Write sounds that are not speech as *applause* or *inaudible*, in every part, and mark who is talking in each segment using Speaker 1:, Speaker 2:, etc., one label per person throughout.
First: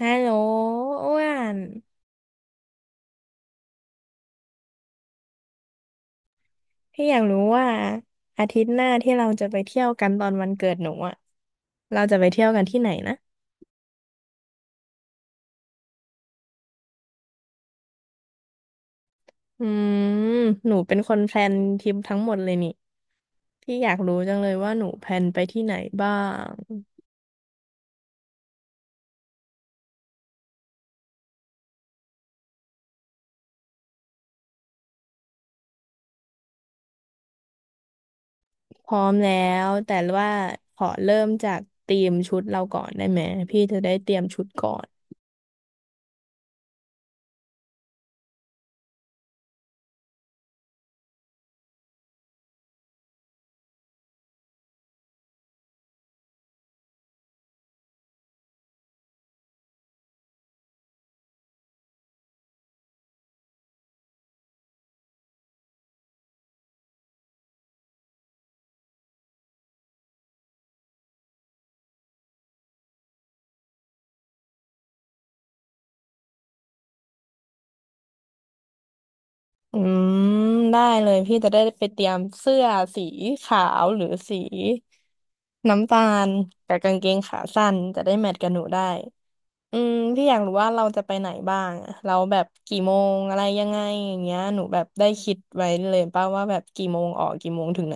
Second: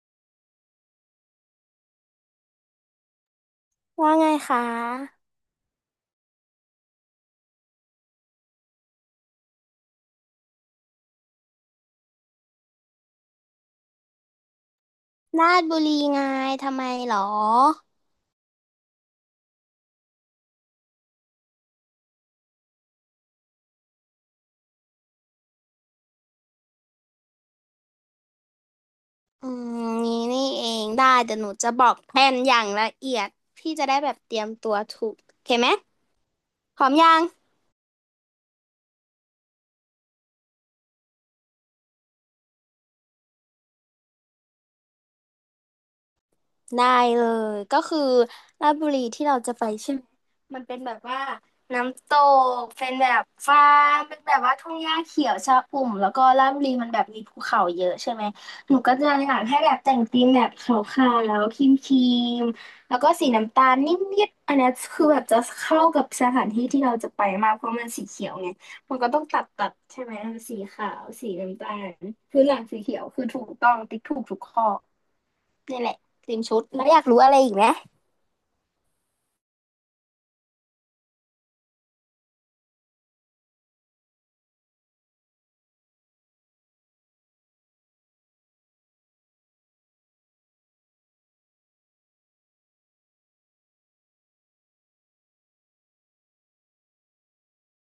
Speaker 1: ฮัลโหลอ้วน
Speaker 2: ว่าไงคะ
Speaker 1: พี่อยากรู้ว่าอาทิตย์หน้าที่เราจะไปเที่ยวกันตอนวันเกิดหนูอ่ะเราจะไปเที่ยวกันที่ไหนนะ
Speaker 2: ราชบุรีไงทำไมหรอ
Speaker 1: อืมหนูเป็นคนแพลนทริปทั้งหมดเลยนี่พี่อยากรู้จังเลยว่าหนูแพลนไปที่ไหนบ้าง
Speaker 2: อืมนี่เองได้เดี๋ยวหนูจะบอกแผนอย่างละเอียดพี่จะได้แบบเตรียมตัวถูกโอเคไหมพร้อมยัง
Speaker 1: พร้อมแล้วแต่ว่าขอเริ่มจากธีมชุดเราก่อนได้ไหมพี่จะได้เตรียมชุดก่อน
Speaker 2: ได้เลยก็คือราชบุรีที่เราจะไปใช่ไหมมันเป็นแบบว่าน้ำตกเป็นแบบฟาร์มเป็นแบบว่าทุ่งหญ้าเขียวชอุ่มแล้วก็ราชบุรีมันแบบมีภูเขาเยอะใช่ไหมหนูก็จะอยากให้แบบแต่งธีมแบบขาวๆแล้วครีมๆแล้วก็สีน้ำตาลนิดๆอันเนี้ยคือแบบจะเข้ากับสถานที่ที่เราจะไปมากเพราะมันสีเขียวไงมันก็ต้องตัดตัดใช่ไหมสีขาวสีน้ำตาลคือหลังสีเขียวคือถูกต้องติ๊กถูกทุกข้อ นี่แหละเตรียมชุดแล้วอยากรู้อะไรอีกไหม
Speaker 1: อืมได้เลยพี่จะได้ไปเตรียมเสื้อสีขาวหรือสีน้ำตาลกับกางเกงขาสั้นจะได้แมทกับหนูได้พี่อยากรู้ว่าเราจะไปไหนบ้างอะเราแบบกี่โมงอะไรยังไงอย่างเงี้ยหนูแบบได้คิดไว้เลยป่ะว่าแบบกี่โมงออกกี่โมงถึงไหน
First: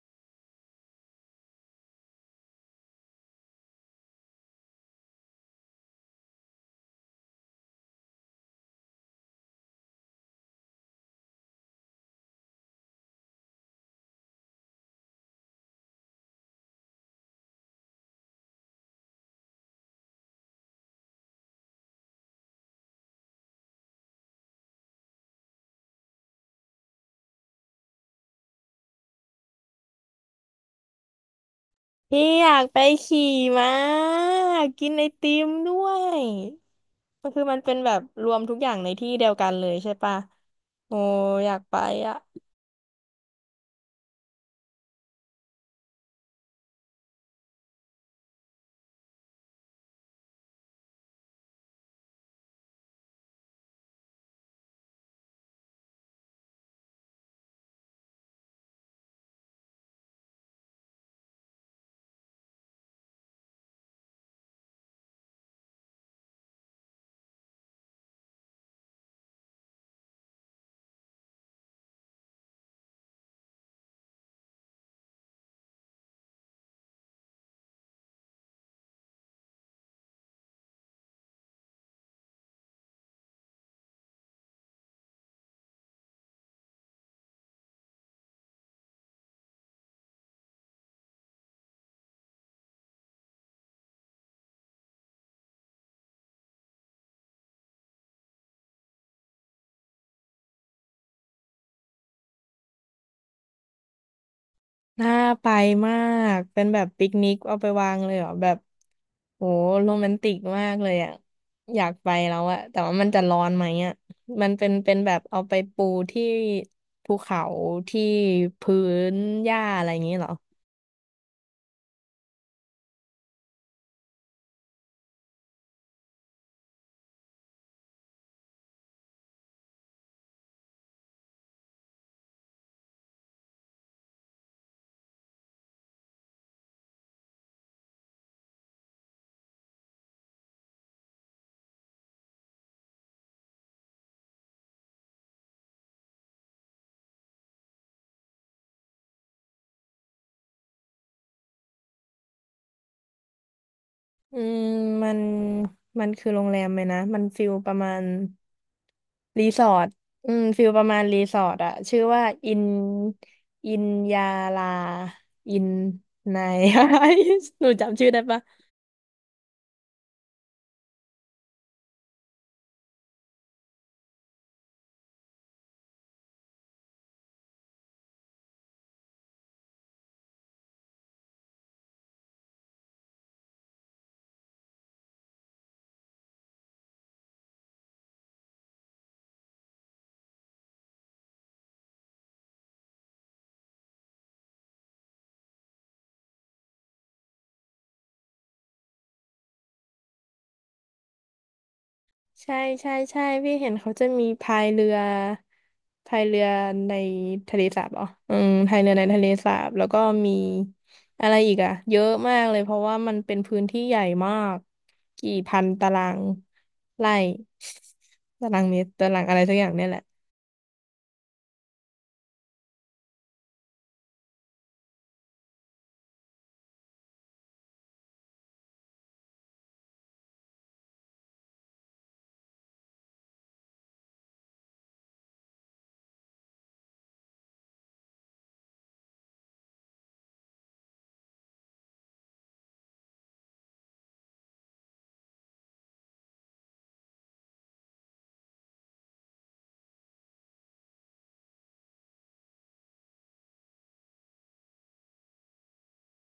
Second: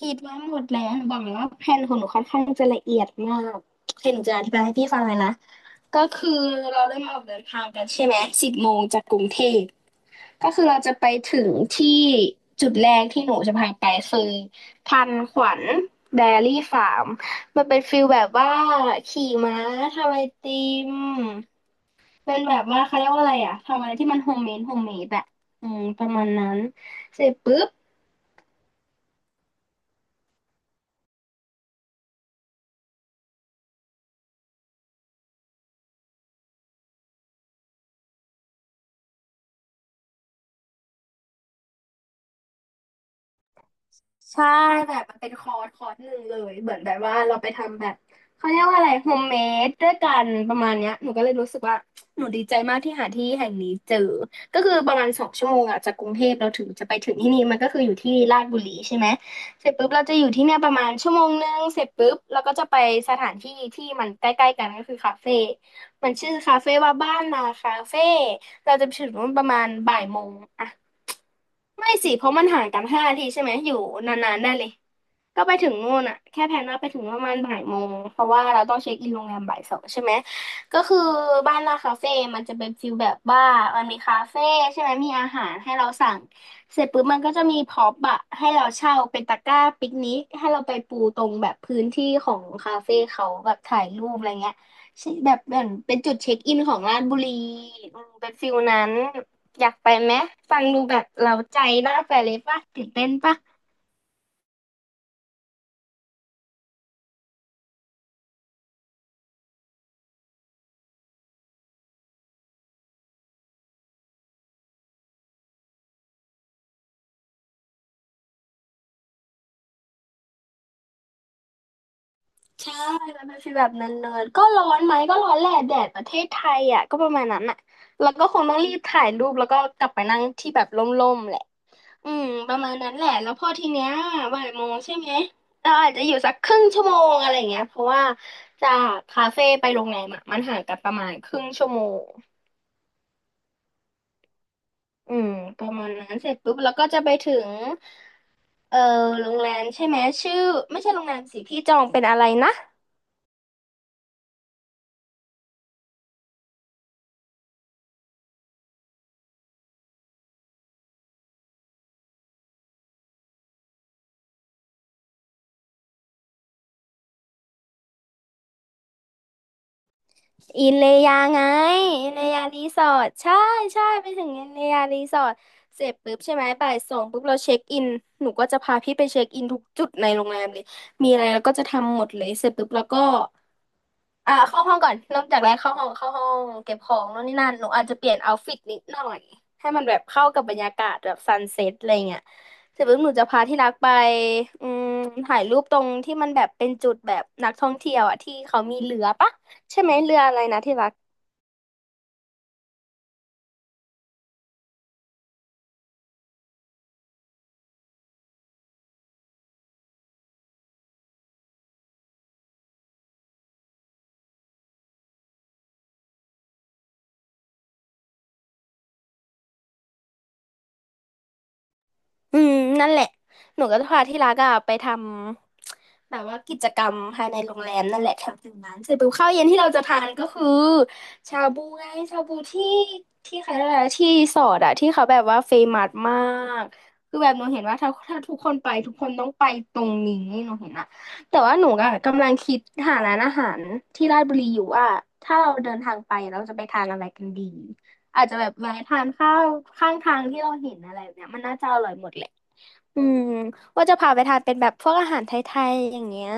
Speaker 2: คิดว่าหมดแล้วหนูบอกเลยว่าแผนของหนูค่อนข้างจะละเอียดมากเดี๋ยวหนูจะอธิบายให้พี่ฟังเลยนะก็คือเราเริ่มออกเดินทางกันใช่ไหม10 โมงจากกรุงเทพก็คือเราจะไปถึงที่จุดแรกที่หนูจะพาไปคือทันขวัญไดอารี่ฟาร์มมันเป็นฟิลแบบว่าขี่ม้าทำไอติมเป็นแบบว่าเขาเรียกว่าอะไรอะทำอะไรที่มันโฮมเมดโฮมเมดแบบอืมประมาณนั้นเสร็จปุ๊บ
Speaker 1: พี่อยากไปขี่ม้ากินไอติมด้วยก็คือมันเป็นแบบรวมทุกอย่างในที่เดียวกันเลยใช่ปะโอ้อยากไปอ่ะ
Speaker 2: ใช่แบบมันเป็นคอร์สคอร์สหนึ่งเลยเหมือนแบบว่าเราไปทำแบบเขาเรียกว่าอะไรโฮมเมดด้วยกันประมาณเนี้ยหนูก็เลยรู้สึกว่าหนูดีใจมากที่หาที่แห่งนี้เจอก็คือประมาณ2 ชั่วโมงอะจากกรุงเทพเราถึงจะไปถึงที่นี่มันก็คืออยู่ที่ลาดบุรีใช่ไหมเสร็จปุ๊บเราจะอยู่ที่เนี่ยประมาณชั่วโมงนึงเสร็จปุ๊บเราก็จะไปสถานที่ที่มันใกล้ๆกันก็คือคาเฟ่มันชื่อคาเฟ่ว่าบ้านนาคาเฟ่เราจะไปถึง่ประมาณบ่ายโมงอะไม่สิเพราะมันห่างกัน5 นาทีใช่ไหมอยู่นานๆได้เลย ก็ไปถึงนู่นอ่ะแค่แพลนว่าไปถึงประมาณบ่ายโมงเพราะว่าเราต้องเช็คอินโรงแรมบ่ายสองใช่ไหมก็คือบ้านลาคาเฟ่มันจะเป็นฟิลแบบว่ามันมีคาเฟ่ใช่ไหมมีอาหารให้เราสั่งเสร็จปุ๊บมันก็จะมีพ็อปอะให้เราเช่าเป็นตะกร้าปิกนิกให้เราไปปูตรงแบบพื้นที่ของคาเฟ่เขาแบบถ่ายรูปอะไรเงี้ยใช่แบบเหมือนเป็นจุดเช็คอินของราชบุรีอืมเป็นฟิลนั้นอยากไปไหมฟังดูแบบเราใจน่าไปเลยป่ะตื่นเต้นป่ะ
Speaker 1: น่าไปมาก เป็นแบบปิกนิกเอาไปวางเลยเหรอแบบโหโรแมนติกมากเลยอ่ะอยากไปแล้วอะแต่ว่ามันจะร้อนไหมอะมันเป็นแบบเอาไปปูที่ภูเขาที่พื้นหญ้าอะไรอย่างนี้เหรอ
Speaker 2: ใช่มันเป็นฟีลแบบเนินๆก็ร้อนไหมก็ร้อนแหละแดดประเทศไทยอ่ะก็ประมาณนั้นอ่ะแล้วก็คงต้องรีบถ่ายรูปแล้วก็กลับไปนั่งที่แบบร่มๆแหละอืมประมาณนั้นแหละแล้วพอทีเนี้ยบ่ายโมงใช่ไหมเราอาจจะอยู่สักครึ่งชั่วโมงอะไรเงี้ยเพราะว่าจากคาเฟ่ไปโรงแรมอะมันห่างกันประมาณครึ่งชั่วโมงอืมประมาณนั้นเสร็จปุ๊บแล้วก็จะไปถึงเออโรงแรมใช่ไหมชื่อไม่ใช่โรงแรมสิพี่จองเป็นอะไรนะ
Speaker 1: อืมมันมันคือโรงแรมไหมนะมันฟิลประมาณรีสอร์ทอืมฟิลประมาณรีสอร์ทอะชื่อว่าอินอินยาลาอินนาย *laughs* หนูจำชื่อได้ปะ
Speaker 2: อินเลยาไงอินเลยารีสอร์ทใช่ใช่ไปถึงอินเลยารีสอร์ทเสร็จปุ๊บใช่ไหมบ่ายสองปุ๊บเราเช็คอินหนูก็จะพาพี่ไปเช็คอินทุกจุดในโรงแรมเลยมีอะไรเราก็จะทำหมดเลยเสร็จปุ๊บแล้วก็อ่าเข้าห้องก่อนเริ่มจากแรกเข้าห้องเข้าห้องเก็บของโน่นนี่นั่นหนูอาจจะเปลี่ยนเอาท์ฟิตนิดหน่อยให้มันแบบเข้ากับบรรยากาศแบบซันเซ็ตอะไรเงี้ยเสร็จปุ๊บหนูจะพาที่รักไปอืมถ่ายรูปตรงที่มันแบบเป็นจุดแบบนักท่องเที่ยวอ่ะที่เขามีเรือปะใช่ไหมเรืออะไรนะที่รัก
Speaker 1: ใช่ใช่ใช่พี่เห็นเขาจะมีพายเรือพายเรือในทะเลสาบเหรออืมพายเรือในทะเลสาบแล้วก็มีอะไรอีกอะเยอะมากเลยเพราะว่ามันเป็นพื้นที่ใหญ่มากกี่พันตารางไร่ *laughs* ตารางเมตรตารางอะไรสักอย่างเนี่ยแหละ
Speaker 2: อืมนั่นแหละหนูก็จะพาที่รักอะไปทำแบบว่ากิจกรรมภายในโรงแรมนั่นแหละแถวตรงนั้นเสร็จปุ๊บข้าวเย็นที่เราจะทานก็คือชาบูไงชาบูที่ที่ใครอะไรนะที่สอดอะที่เขาแบบว่าเฟมัสมากคือแบบหนูเห็นว่าถ้าทุกคนไปทุกคนต้องไปตรงนี้หนูเห็นอะแต่ว่าหนูอะกำลังคิดหาร้านอาหารที่ราชบุรีอยู่ว่าถ้าเราเดินทางไปเราจะไปทานอะไรกันดีอาจจะแบบแวะทานข้าวข้างทางที่เราเห็นอะไรแบบเนี้ยมันน่าจะอร่อยหมดแหละ อืมว่าจะพาไปทานเป็นแบบพวกอาหารไทยๆอย่างเงี้ย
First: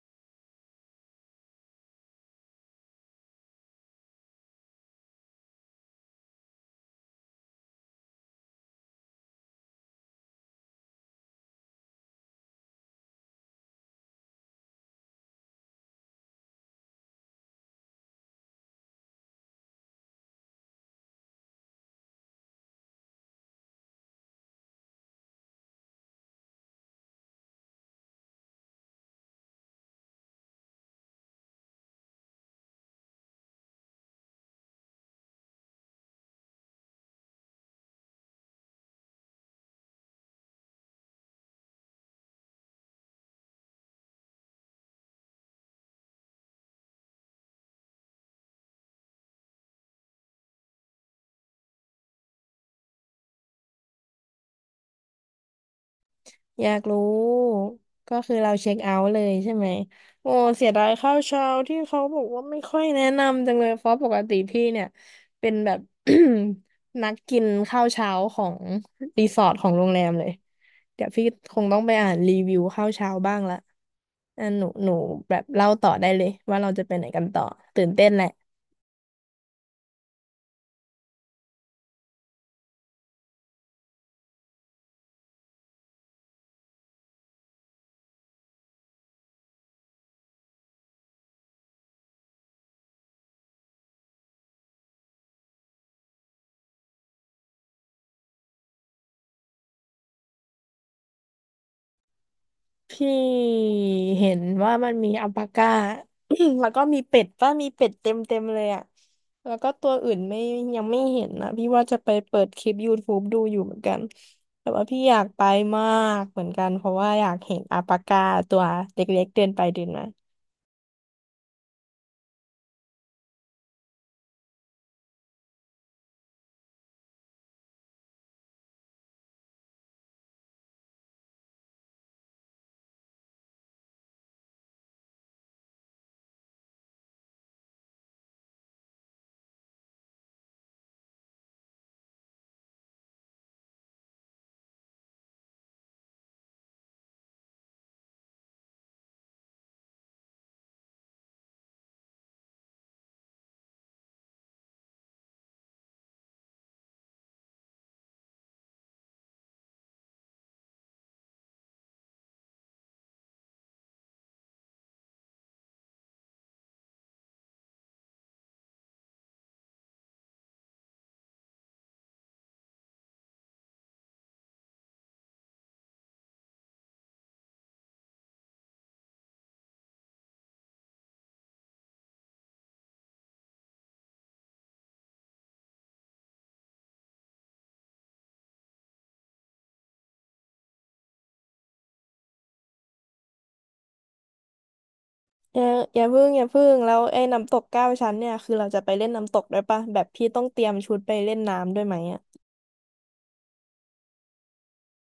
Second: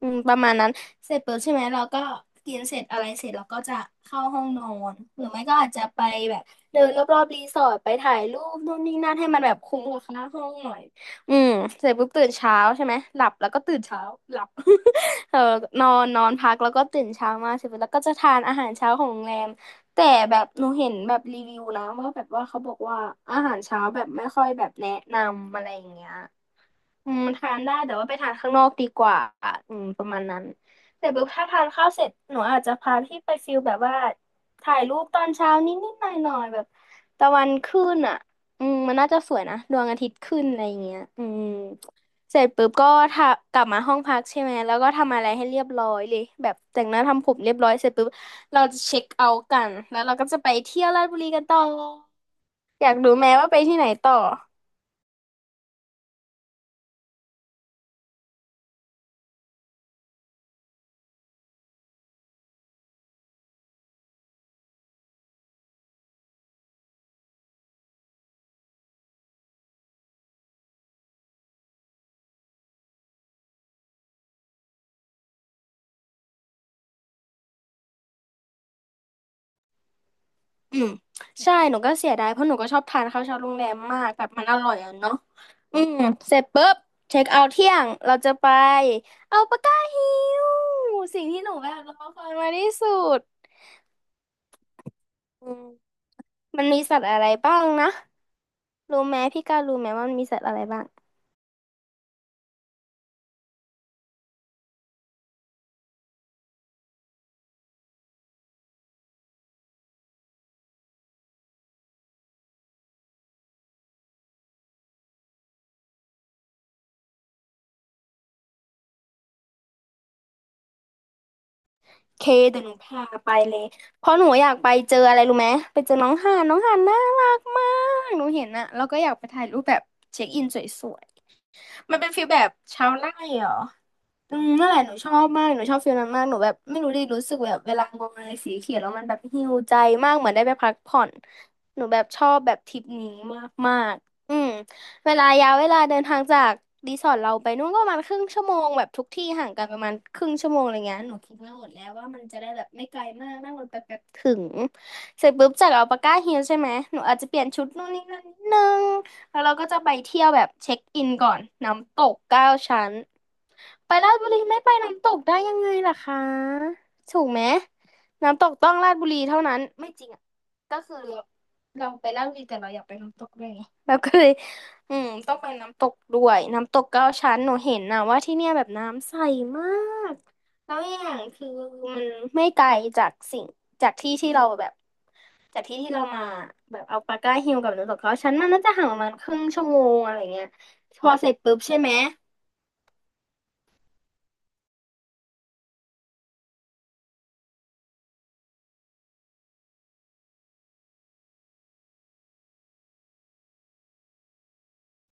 Speaker 2: ประมาณนั้นเสร็จปุ๊บใช่ไหมเราก็กินเสร็จอะไรเสร็จเราก็จะเข้าห้องนอนหรือไม่ก็อาจจะไปแบบเดินรอบๆรีสอร์ทไปถ่ายรูปนู่นนี่นั่นให้มันแบบคุ้มกับค่าห้องหน่อยอืมเสร็จปุ๊บตื่นเช้าใช่ไหมหลับแล้วก็ตื่นเช้าหลับ *laughs* เออนอนนอนพักแล้วก็ตื่นเช้ามาเสร็จปุ๊บแล้วก็จะทานอาหารเช้าของโรงแรม แต่แบบหนูเห็นแบบรีวิวนะว่าแบบว่าเขาบอกว่าอาหารเช้าแบบไม่ค่อยแบบแนะนำอะไรอย่างเงี้ยทานได้แต่ว่าไปทานข้างนอกดีกว่าประมาณนั้นแต่แบบถ้าทานข้าวเสร็จหนูอาจจะพาพี่ไปฟิลแบบว่าถ่ายรูปตอนเช้านิดๆหน่อยๆแบบตะวันขึ้นอ่ะมันน่าจะสวยนะดวงอาทิตย์ขึ้นอะไรอย่างเงี้ยเสร็จปุ๊บก็ทากลับมาห้องพักใช่ไหมแล้วก็ทำอะไรให้เรียบร้อยเลยแบบแต่งหน้าทำผมเรียบร้อยเสร็จปุ๊บ เราจะเช็คเอาท์กันแล้วเราก็จะไปเที่ยวราชบุรีกันต่ออยากรู้ไหมว่าไปที่ไหนต่อ
Speaker 1: อยากรู้ ก็คือเราเช็คเอาท์เลยใช่ไหมโอ้เสียดายข้าวเช้าที่เขาบอกว่าไม่ค่อยแนะนำจังเลยเพราะปกติพี่เนี่ยเป็นแบบ *coughs* *clears throat* นักกินข้าวเช้าของรีสอร์ทของโรงแรมเลยเดี๋ยวพี่คงต้องไปอ่านรีวิวข้าวเช้าบ้างละอ่ะหนูแบบเล่าต่อได้เลยว่าเราจะไปไหนกันต่อตื่นเต้นแหละ
Speaker 2: อืมใช่หนูก็เสียดายเพราะหนูก็ชอบทานข้าวเช้าโรงแรมมากแบบมันอร่อยอ่ะเนาะอืมเสร็จปุ๊บเช็คเอาท์เที่ยงเราจะไปเอาปากกาฮิวสิ่งที่หนูแบบรอคอยมาที่สุดอืมมันมีสัตว์อะไรบ้างนะรู้ไหมพี่ก้าวรู้ไหมว่ามันมีสัตว์อะไรบ้าง
Speaker 1: พี่เห็นว่ามันมีอัลปาก้า *clears throat* แล้วก็มีเป็ดป่ะมีเป็ดเต็มเลยอ่ะแล้วก็ตัวอื่นไม่ยังไม่เห็นนะพี่ว่าจะไปเปิดคลิปยูทูบ e ดูอยู่เหมือนกันแต่ว่าพี่อยากไปมากเหมือนกันเพราะว่าอยากเห็นอัลปาก้าตัวเล็กๆเดินไปเดินมา
Speaker 2: เคเดี๋ยวหนูพาไปเลยเพราะหนูอยากไปเจออะไรรู้ไหมไปเจอน้องห่านน้องห่านน่ารักมากหนูเห็นอะแล้วก็อยากไปถ่ายรูปแบบเช็คอินสวยๆมันเป็นฟีลแบบชาวไร่เหรอ นั่นแหละหนูชอบมากหนูชอบฟีลนั้นมากหนูแบบไม่รู้ดิรู้สึกแบบเวลามองอะไรสีเขียวแล้วมันแบบฮีลใจมากเหมือนได้ไปพักผ่อนหนูแบบชอบแบบทริปนี้มากมากอืมเวลายาวเวลาเดินทางจากรีสอร์ทเราไปนู่นก็ประมาณครึ่งชั่วโมงแบบทุกที่ห่างกันประมาณครึ่งชั่วโมงอะไรเงี้ยหนูคิดมาหมดแล้วว่ามันจะได้แบบไม่ไกลมากนั่งรถไปแป๊บถึงเสร็จปุ๊บจากอัลปาก้าฮิลใช่ไหมหนูอาจจะเปลี่ยนชุดนู่นนี่นั่นนิดนึงแล้วเราก็จะไปเที่ยวแบบเช็คอินก่อนน้ำตกเก้าชั้น ไปราชบุรีไม่ไปน้ำตกได้ยังไงล่ะคะถูกไหมน้ำตกต้องราชบุรีเท่านั้นไม่จริงอ่ะก็คือเราไปราชบุรีแต่เราอยากไปน้ำตกด้วยไงเราก็เลยต้องไปน้ำตกด้วยน้ำตกเก้าชั้นหนูเห็นนะว่าที่เนี่ยแบบน้ำใสมากแล้วอย่างคือมันไม่ไกลจากสิ่งจากที่ที่เราแบบจากที่ที่เรามาแบบเอาปาก้าฮิลกับน้ำตกเก้าชั้นมันน่าจะห่างประมาณครึ่งชั่วโมงอะไรเงี้ยพอเสร็จปุ๊บใช่ไหม
Speaker 1: อย่าอย่าพึ่งแล้วไอ้น้ำตกเก้าชั้นเนี่ยคือเราจะไปเล่นน้ำตกด้วยป่ะแบบพี่ต้องเตรียมชุดไปเล่นน้ำด้วยไหมอ่ะ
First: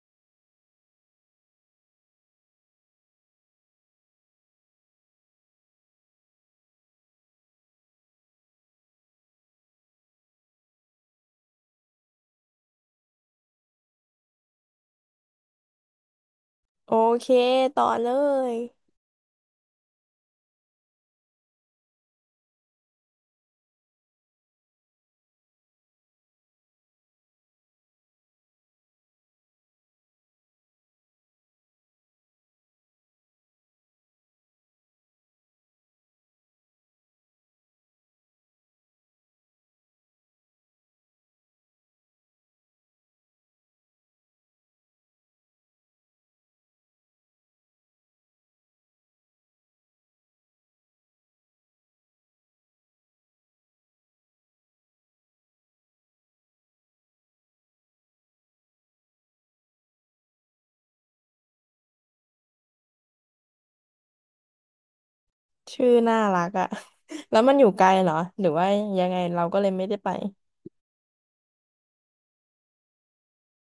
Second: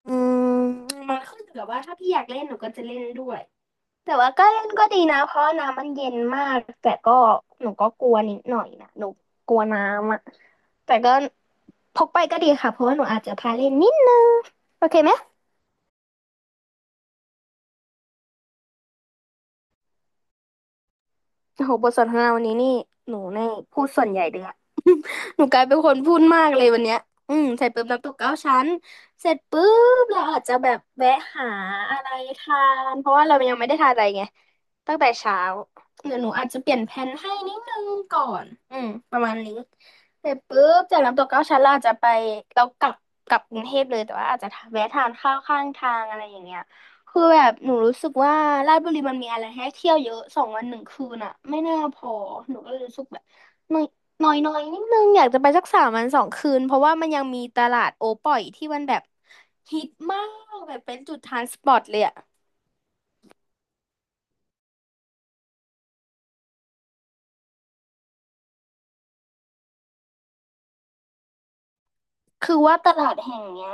Speaker 2: อืมมันขึ้นอยู่กับว่าถ้าพี่อยากเล่นหนูก็จะเล่นด้วยแต่ว่าก็เล่นก็ดีนะเพราะน้ำมันเย็นมากแต่ก็หนูก็กลัวนิดหน่อยนะหนูกลัวน้ำอะแต่ก็พกไปก็ดีค่ะเพราะว่าหนูอาจจะพาเล่นนิดนึงโอเคไหม
Speaker 1: โอเคต่อเลย
Speaker 2: โอ้โหบทสนทนาวันนี้นี่หนูในพูดส่วนใหญ่เลยอะ หนูกลายเป็นคนพูดมากเลยวันเนี้ยใส่ปุ๊บน้ำตกเก้าชั้นเสร็จปุ๊บเราอาจจะแบบแวะหาอะไรทานเพราะว่าเรายังไม่ได้ทานอะไรไงตั้งแต่เช้าเดี๋ยวหนูอาจจะเปลี่ยนแผนให้นิดนึงก่อน ประมาณนี้เสร็จปุ๊บจากน้ำตกเก้าชั้นเราอาจจะไปเรากลับกลับกรุงเทพเลยแต่ว่าอาจจะแวะทานข้าวข้างทางอะไรอย่างเงี้ยคือแบบหนูรู้สึกว่าราชบุรีมันมีอะไรให้เที่ยวเยอะสองวันหนึ่งคืนอะไม่น่าพอหนูก็เลยรู้สึกแบบ น้อยน้อยนิดนึง อยากจะไปสักสามวันสองคืน เพราะว่ามันยังมีตลาดโอป่อยที่มันแบบฮิตมาก แบบเป็นจุดทรานสปอร์ตเลยอะ
Speaker 1: ชื่อน่ารักอะ *laughs* แล้วมันอยู่ไกลเหรอ หรือว่ายังไงเราก็เลยไม่ได้ไป
Speaker 2: คือว่าตลาดแห่งเนี้ย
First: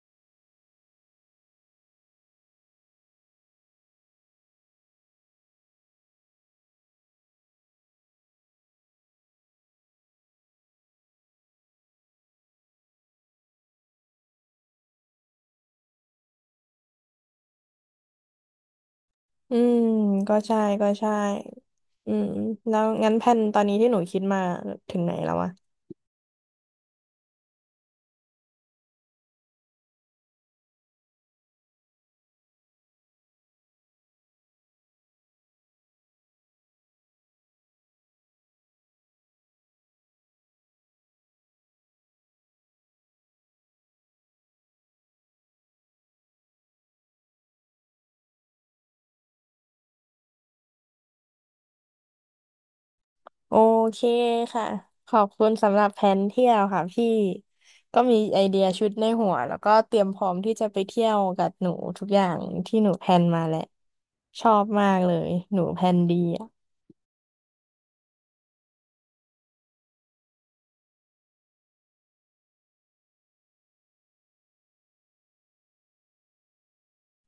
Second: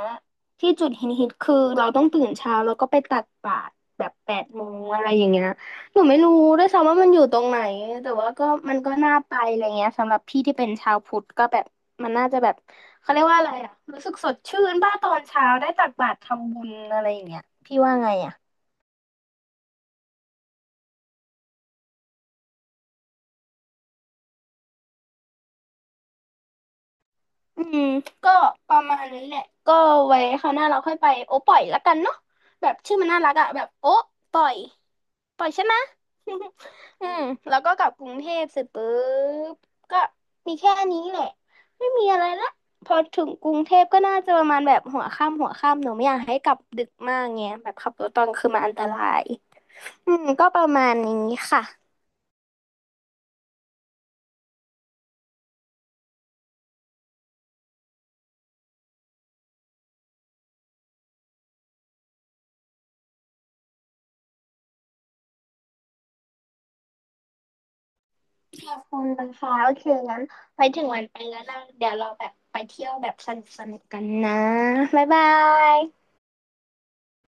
Speaker 2: ที่จุดฮิตฮิตคือเราต้องตื่นเช้าแล้วก็ไปตักบาตรแบบแปดโมงอะไรอย่างเงี้ยหนูไม่รู้ด้วยซ้ำว่ามันอยู่ตรงไหน แต่ว่าก็มันก็น่าไปอะไรเงี้ยสำหรับพี่ที่เป็นชาวพุทธก็แบบมันน่าจะแบบเขาเรียกว่าอะไรอะรู้สึกสดชื่นบ้าตอนเช้าได้ตักบาตรทำบุญอะไรอย่างเงี้ยพี่ว่าไงอะ
Speaker 1: อืม ก็ใช่ก็ใช่อืมแล้วงั้นแผนตอนนี้ที่หนูคิดมาถึงไหนแล้ววะ
Speaker 2: อืมก็ประมาณนี้แหละก็ไว้คราวหน้าเราค่อยไปโอ้ปล่อยละกันเนาะแบบชื่อมันน่ารักอะแบบโอ้ปล่อยปล่อยใช่ไหม *laughs* อืมแล้วก็กลับกรุงเทพเสร็จปุ๊บก็มีแค่นี้แหละไม่มีอะไรละพอถึงกรุงเทพก็น่าจะประมาณแบบหัวค่ำหัวค่ำหนูไม่อยากให้กลับดึกมากไงแบบขับรถตอนกลางคือมันอันตรายก็ประมาณนี้ค่ะ
Speaker 1: โอเคค่ะ ขอบคุณสำหรับแผนเที่ยวค่ะพี่ ก็มีไอเดียชุดในหัวแล้วก็เตรียมพร้อมที่จะไปเที่ยวกับหนูทุกอย่างที่หนูแพลนมาแหละชอบมากเลย หนูแพลนดี
Speaker 2: ค่ะคุณนะคะโอเคงั้นไว้ถึงวันไปแล้วนะเดี๋ยวเราแบบไปเที่ยวแบบสนุกสนุกกันนะบ๊ายบาย